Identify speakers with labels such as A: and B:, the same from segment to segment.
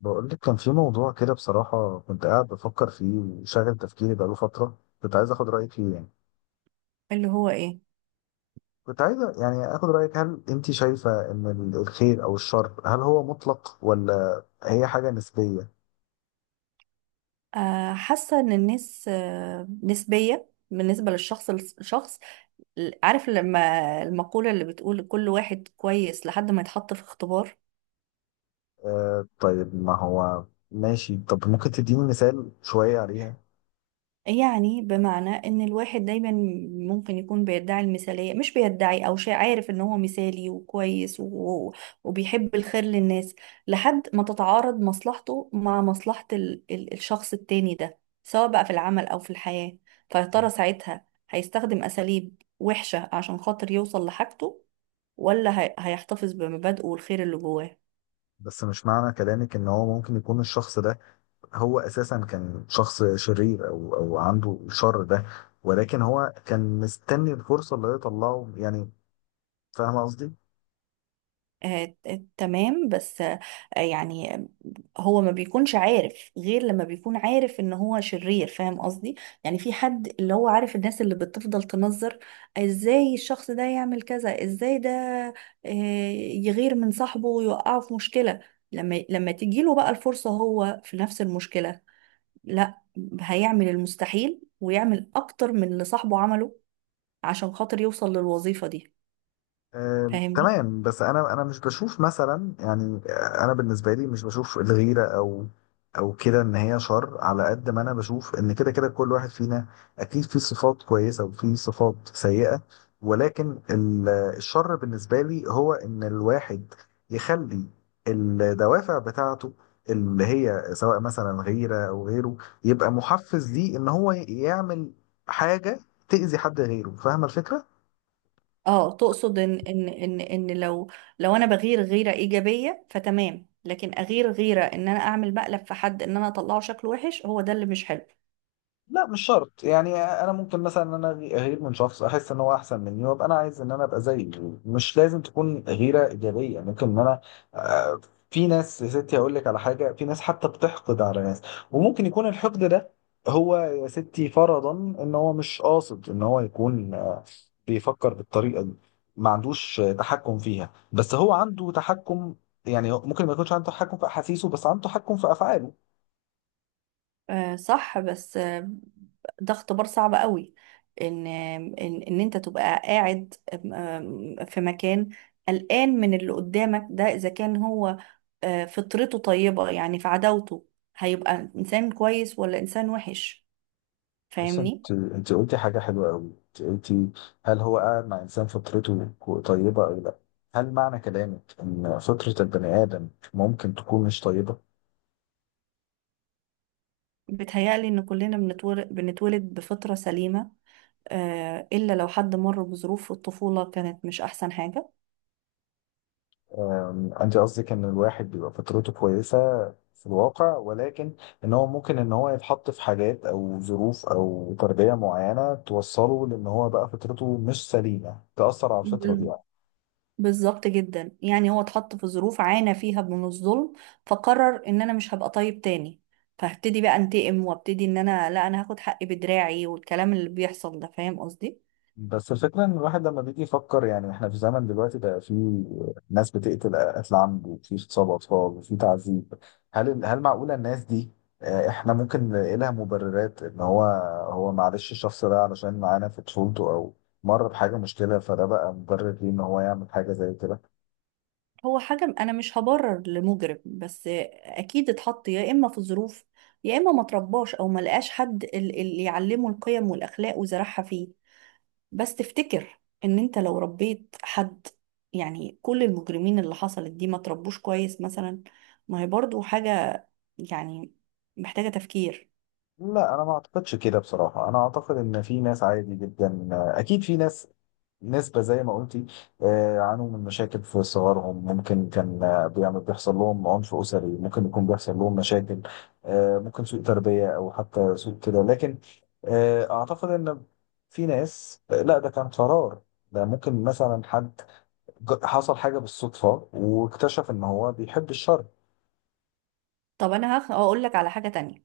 A: بقول لك كان في موضوع كده، بصراحة كنت قاعد بفكر فيه وشاغل تفكيري بقاله فترة، كنت عايز اخد رأيك فيه يعني.
B: اللي هو ايه؟
A: كنت عايز يعني اخد رأيك، هل انت شايفة ان الخير او الشر، هل هو مطلق ولا هي حاجة نسبية؟
B: آه، حاسه ان الناس نسبيه بالنسبه للشخص الشخص. عارف لما المقوله اللي بتقول كل واحد كويس لحد ما يتحط في اختبار.
A: آه، طيب ما هو ماشي، طب ممكن تديني مثال شوية عليها؟
B: يعني بمعنى ان الواحد دايما ممكن يكون بيدعي المثالية، مش بيدعي او شيء، عارف ان هو مثالي وكويس وبيحب الخير للناس، لحد ما تتعارض مصلحته مع مصلحة الشخص التاني ده، سواء بقى في العمل او في الحياة. فيا ترى ساعتها هيستخدم اساليب وحشة عشان خاطر يوصل لحاجته، ولا هيحتفظ بمبادئه والخير اللي جواه؟
A: بس مش معنى كلامك ان هو ممكن يكون الشخص ده هو اساسا كان شخص شرير او عنده الشر ده، ولكن هو كان مستني الفرصة اللي هي يطلعه يعني؟ فاهمة قصدي؟
B: آه، تمام، بس يعني هو ما بيكونش عارف غير لما بيكون عارف ان هو شرير، فاهم قصدي؟ يعني في حد اللي هو عارف الناس اللي بتفضل تنظر ازاي الشخص ده يعمل كذا، ازاي ده آه، يغير من صاحبه ويوقعه في مشكلة. لما تجيله بقى الفرصة هو في نفس المشكلة، لا، هيعمل المستحيل ويعمل اكتر من اللي صاحبه عمله عشان خاطر يوصل للوظيفة دي،
A: آه،
B: فاهمني؟
A: تمام. بس انا مش بشوف مثلا يعني، انا بالنسبه لي مش بشوف الغيره او كده ان هي شر، على قد ما انا بشوف ان كده كده كل واحد فينا اكيد فيه صفات كويسه وفيه صفات سيئه. ولكن الشر بالنسبه لي هو ان الواحد يخلي الدوافع بتاعته اللي هي سواء مثلا غيره او غيره يبقى محفز ليه ان هو يعمل حاجه تأذي حد غيره. فاهمه الفكره؟
B: اه، تقصد ان لو لو انا بغير غيرة ايجابية فتمام، لكن اغير غيرة ان انا اعمل مقلب في حد، ان انا اطلعه شكله وحش، هو ده اللي مش حلو.
A: لا مش شرط، يعني انا ممكن مثلا ان انا اغير من شخص احس ان هو احسن مني وابقى انا عايز ان انا ابقى زيه. مش لازم تكون غيره ايجابيه، ممكن ان انا آه، في ناس يا ستي، هقول لك على حاجه، في ناس حتى بتحقد على ناس، وممكن يكون الحقد ده هو يا ستي فرضا ان هو مش قاصد ان هو يكون، بيفكر بالطريقه دي، ما عندوش تحكم فيها، بس هو عنده تحكم. يعني ممكن ما يكونش عنده تحكم في احاسيسه بس عنده تحكم في افعاله.
B: آه صح، بس آه، ده اختبار صعب قوي، ان انت تبقى قاعد في مكان قلقان من اللي قدامك ده، اذا كان هو آه فطرته طيبة يعني في عداوته، هيبقى انسان كويس ولا انسان وحش؟
A: بس
B: فاهمني؟
A: انت قلتي حاجة حلوة قوي، انت قلتي هل هو قاعد مع انسان فطرته طيبة او لا؟ هل معنى كلامك ان فطرة البني ادم ممكن تكون مش طيبة؟
B: بتهيألي ان كلنا بنتولد بفطرة سليمة، آه، إلا لو حد مر بظروف في الطفولة كانت مش أحسن حاجة.
A: انت قصدك ان الواحد بيبقى فطرته كويسة في الواقع، ولكن ان هو ممكن ان هو يتحط في حاجات او ظروف او تربية معينة توصله لان هو بقى فطرته مش سليمة، تأثر على الفطرة
B: بال-
A: دي.
B: بالظبط جدا، يعني هو اتحط في ظروف عانى فيها من الظلم فقرر ان انا مش هبقى طيب تاني، فهبتدي بقى انتقم وابتدي ان انا، لا، انا هاخد حقي بدراعي والكلام اللي بيحصل ده، فاهم قصدي؟
A: بس الفكرة إن الواحد لما بيجي يفكر، يعني إحنا في زمن دلوقتي بقى فيه ناس بتقتل قتل عمد، وفي اغتصاب أطفال، وفي تعذيب. هل معقولة الناس دي، إحنا ممكن نلاقي لها مبررات إن هو معلش الشخص ده علشان معانا في طفولته أو مر بحاجة مشكلة، فده بقى مبرر ليه إن هو يعمل حاجة زي كده؟
B: هو حاجة انا مش هبرر لمجرم، بس اكيد اتحط يا اما في ظروف، يا اما ما ترباش او ما لقاش حد اللي يعلمه القيم والاخلاق وزرعها فيه. بس تفتكر ان انت لو ربيت حد، يعني كل المجرمين اللي حصلت دي ما تربوش كويس مثلا؟ ما هي برضو حاجة يعني محتاجة تفكير.
A: لا أنا ما أعتقدش كده بصراحة. أنا أعتقد إن في ناس عادي جدا، أكيد في ناس، نسبة زي ما قلتي، عانوا من مشاكل في صغرهم، ممكن كان بيحصل لهم عنف أسري، ممكن يكون بيحصل لهم مشاكل، ممكن سوء تربية أو حتى سوء كده، لكن أعتقد إن في ناس، لا ده كان قرار. ده ممكن مثلا حد حصل حاجة بالصدفة واكتشف إن هو بيحب الشر.
B: طب انا هقول لك على حاجة تانية،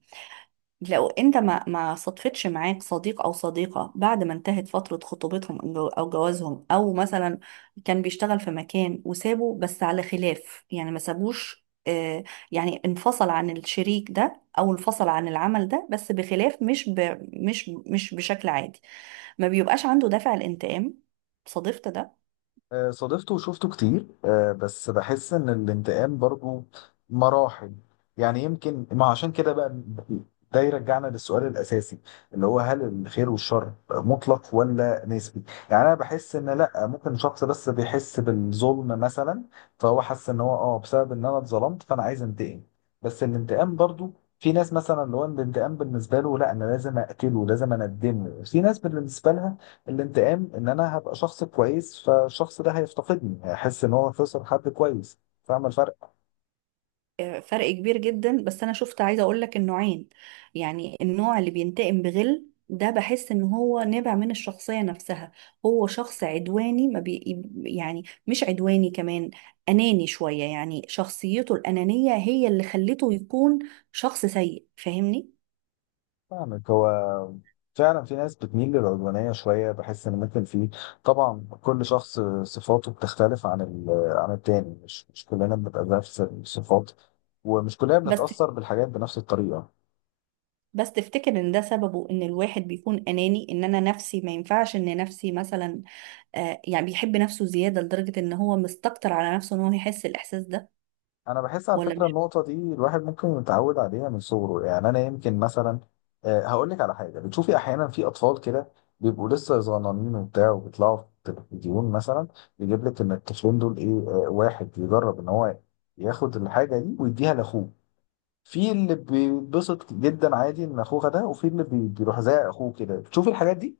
B: لو انت ما صدفتش معاك صديق او صديقة بعد ما انتهت فترة خطوبتهم او أو جوازهم، او مثلا كان بيشتغل في مكان وسابه بس على خلاف، يعني ما سابوش يعني انفصل عن الشريك ده او انفصل عن العمل ده، بس بخلاف، مش بشكل عادي، ما بيبقاش عنده دافع الانتقام؟ صادفت ده؟
A: صادفته وشفته كتير، بس بحس ان الانتقام برضو مراحل. يعني يمكن ما عشان كده بقى، ده يرجعنا للسؤال الاساسي، اللي هو هل الخير والشر مطلق ولا نسبي؟ يعني انا بحس ان لا، ممكن شخص بس بيحس بالظلم مثلا فهو حس ان هو بسبب ان انا اتظلمت فانا عايز انتقم. بس الانتقام برضو، في ناس مثلا اللي هو الانتقام بالنسبه له لا انا لازم اقتله لازم اندمه، في ناس بالنسبه لها الانتقام ان انا هبقى شخص كويس، فالشخص ده هيفتقدني هيحس ان هو خسر حد كويس. فاهم الفرق؟
B: فرق كبير جدا، بس انا شفت عايزه اقول لك النوعين. يعني النوع اللي بينتقم بغل ده، بحس ان هو نابع من الشخصيه نفسها، هو شخص عدواني، ما بي يعني مش عدواني كمان، اناني شويه، يعني شخصيته الانانيه هي اللي خلته يكون شخص سيء، فاهمني؟
A: فاهمك. هو فعلا في ناس بتميل للعدوانية شوية، بحس ان ممكن في، طبعا كل شخص صفاته بتختلف عن عن التاني، مش كلنا بنبقى نفس الصفات، ومش كلنا
B: بس
A: بنتأثر بالحاجات بنفس الطريقة.
B: بس تفتكر ان ده سببه ان الواحد بيكون اناني، ان انا نفسي ما ينفعش ان نفسي مثلا آه، يعني بيحب نفسه زياده لدرجه ان هو مستكتر على نفسه ان هو يحس الاحساس ده،
A: انا بحس على
B: ولا؟
A: فكره النقطه دي الواحد ممكن يتعود عليها من صغره، يعني انا يمكن مثلا، هقول لك على حاجه، بتشوفي احيانا في اطفال كده بيبقوا لسه صغننين وبتاع وبيطلعوا في التلفزيون مثلا، يجيب لك ان الطفلين دول ايه، واحد يجرب ان هو ياخد الحاجه دي ويديها لاخوه، في اللي بيتبسط جدا عادي ان اخوه ده وفي اللي بيروح زي اخوه كده. بتشوفي الحاجات دي؟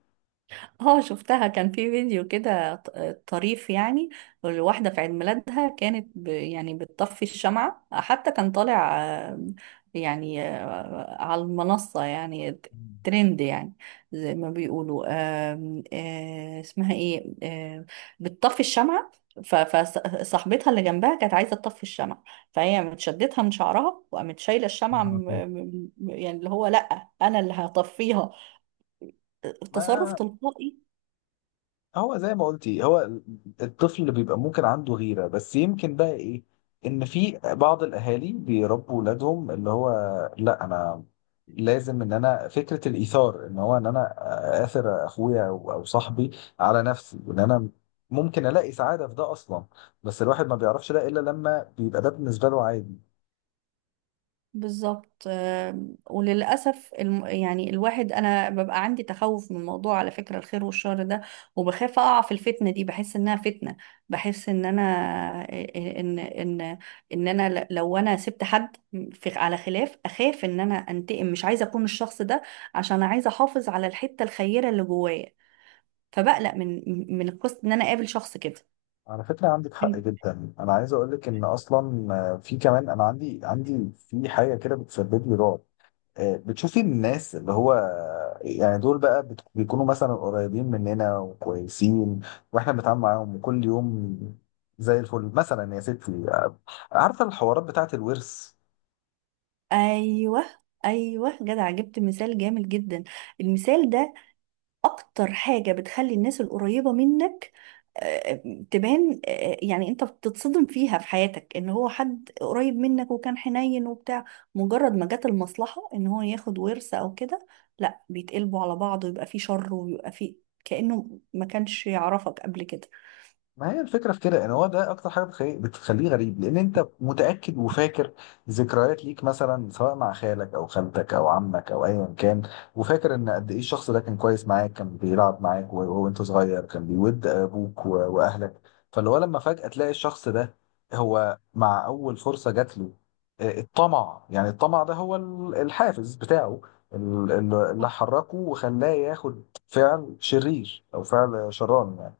B: اه شفتها، كان في فيديو كده طريف يعني، الواحدة في عيد ميلادها كانت يعني بتطفي الشمعة، حتى كان طالع يعني على المنصة، يعني
A: مم.
B: ترند يعني زي ما بيقولوا، آم، آه، اسمها ايه بتطفي الشمعة، فصاحبتها اللي جنبها كانت عايزة تطفي الشمعة، فهي متشدتها من شعرها وقامت شايلة
A: يا
B: الشمعة،
A: نهار أبيض.
B: يعني اللي هو لأ أنا اللي هتصرف
A: ما
B: تلقائي.
A: هو زي ما قلتي، هو الطفل اللي بيبقى ممكن عنده غيرة، بس يمكن بقى ايه؟ ان في بعض الاهالي بيربوا ولادهم اللي هو لا انا لازم ان انا، فكرة الايثار ان هو ان انا اثر اخويا أو صاحبي على نفسي، وان انا ممكن الاقي سعادة في ده اصلا. بس الواحد ما بيعرفش ده الا لما بيبقى ده بالنسبة له عادي.
B: بالظبط، وللأسف يعني الواحد أنا ببقى عندي تخوف من موضوع على فكرة الخير والشر ده، وبخاف أقع في الفتنة دي، بحس إنها فتنة، بحس إن أنا آه، إن إن أنا لو أنا سبت حد على خلاف، أخاف إن أنا أنتقم، مش عايزة أكون الشخص ده، عشان عايزة أحافظ على الحتة الخيرة اللي جوايا، فبقلق من قصة إن أنا أقابل شخص كده.
A: على فكرة عندك حق جدا. انا عايز اقول لك ان اصلا في كمان، انا عندي في حاجة كده بتسبب لي رعب، بتشوفي الناس اللي هو، يعني دول بقى بيكونوا مثلا قريبين مننا وكويسين، واحنا بنتعامل معاهم كل يوم زي الفل مثلا يا ستي، عارفه الحوارات بتاعت الورث؟
B: أيوه، أيوه، جدع، جبت مثال جامد جدا. المثال ده اكتر حاجة بتخلي الناس القريبة منك آه، تبان، يعني انت بتتصدم فيها في حياتك، ان هو حد قريب منك وكان حنين وبتاع، مجرد ما جت المصلحة ان هو ياخد ورث او كده، لا، بيتقلبوا على بعض ويبقى فيه شر ويبقى فيه، كأنه ما كانش يعرفك قبل كده.
A: ما هي الفكرة في كده، ان هو ده اكتر حاجة بتخليه غريب، لان انت متأكد وفاكر ذكريات ليك مثلا سواء مع خالك او خالتك او عمك او ايا كان، وفاكر ان قد ايه الشخص ده كان كويس معاك، كان بيلعب معاك وهو انت صغير، كان بيود ابوك واهلك. فاللي هو لما فجأة تلاقي الشخص ده هو مع اول فرصة جات له، الطمع ده هو الحافز بتاعه، اللي حركه وخلاه ياخد فعل شرير او فعل شراني يعني.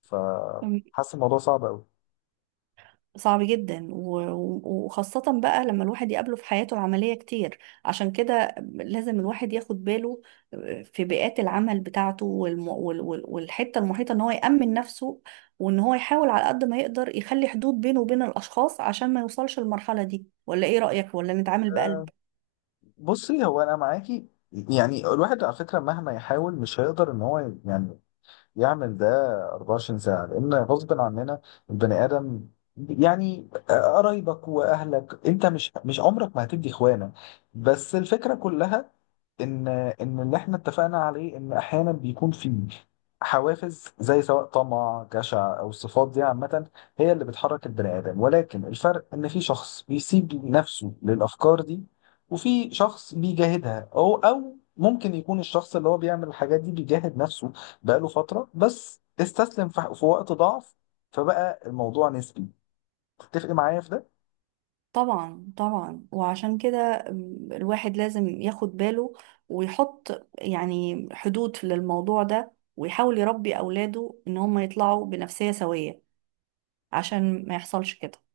A: فحاسس الموضوع صعب قوي.
B: صعب جدا، وخاصة بقى لما الواحد يقابله في حياته العملية كتير، عشان كده لازم الواحد ياخد باله في بيئات العمل بتاعته والحتة المحيطة، ان هو يأمن نفسه، وان هو يحاول على قد ما يقدر يخلي حدود بينه وبين الأشخاص عشان ما يوصلش المرحلة دي. ولا ايه رأيك، ولا نتعامل بقلب؟
A: بصي، هو انا معاكي، يعني الواحد على فكره مهما يحاول مش هيقدر ان هو يعني يعمل ده 24 ساعه، لان غصب عننا البني ادم، يعني قرايبك واهلك انت مش عمرك ما هتدي اخوانك. بس الفكره كلها ان ان اللي احنا اتفقنا عليه ان احيانا بيكون في حوافز زي سواء طمع جشع او الصفات دي عامه، هي اللي بتحرك البني ادم. ولكن الفرق ان في شخص بيسيب نفسه للافكار دي، وفي شخص بيجاهدها، او ممكن يكون الشخص اللي هو بيعمل الحاجات دي بيجاهد نفسه بقاله فتره بس استسلم في وقت ضعف، فبقى الموضوع نسبي. تتفق معايا في ده؟
B: طبعا طبعا، وعشان كده الواحد لازم ياخد باله ويحط يعني حدود للموضوع ده، ويحاول يربي أولاده إن هم يطلعوا بنفسية سوية عشان ما يحصلش كده.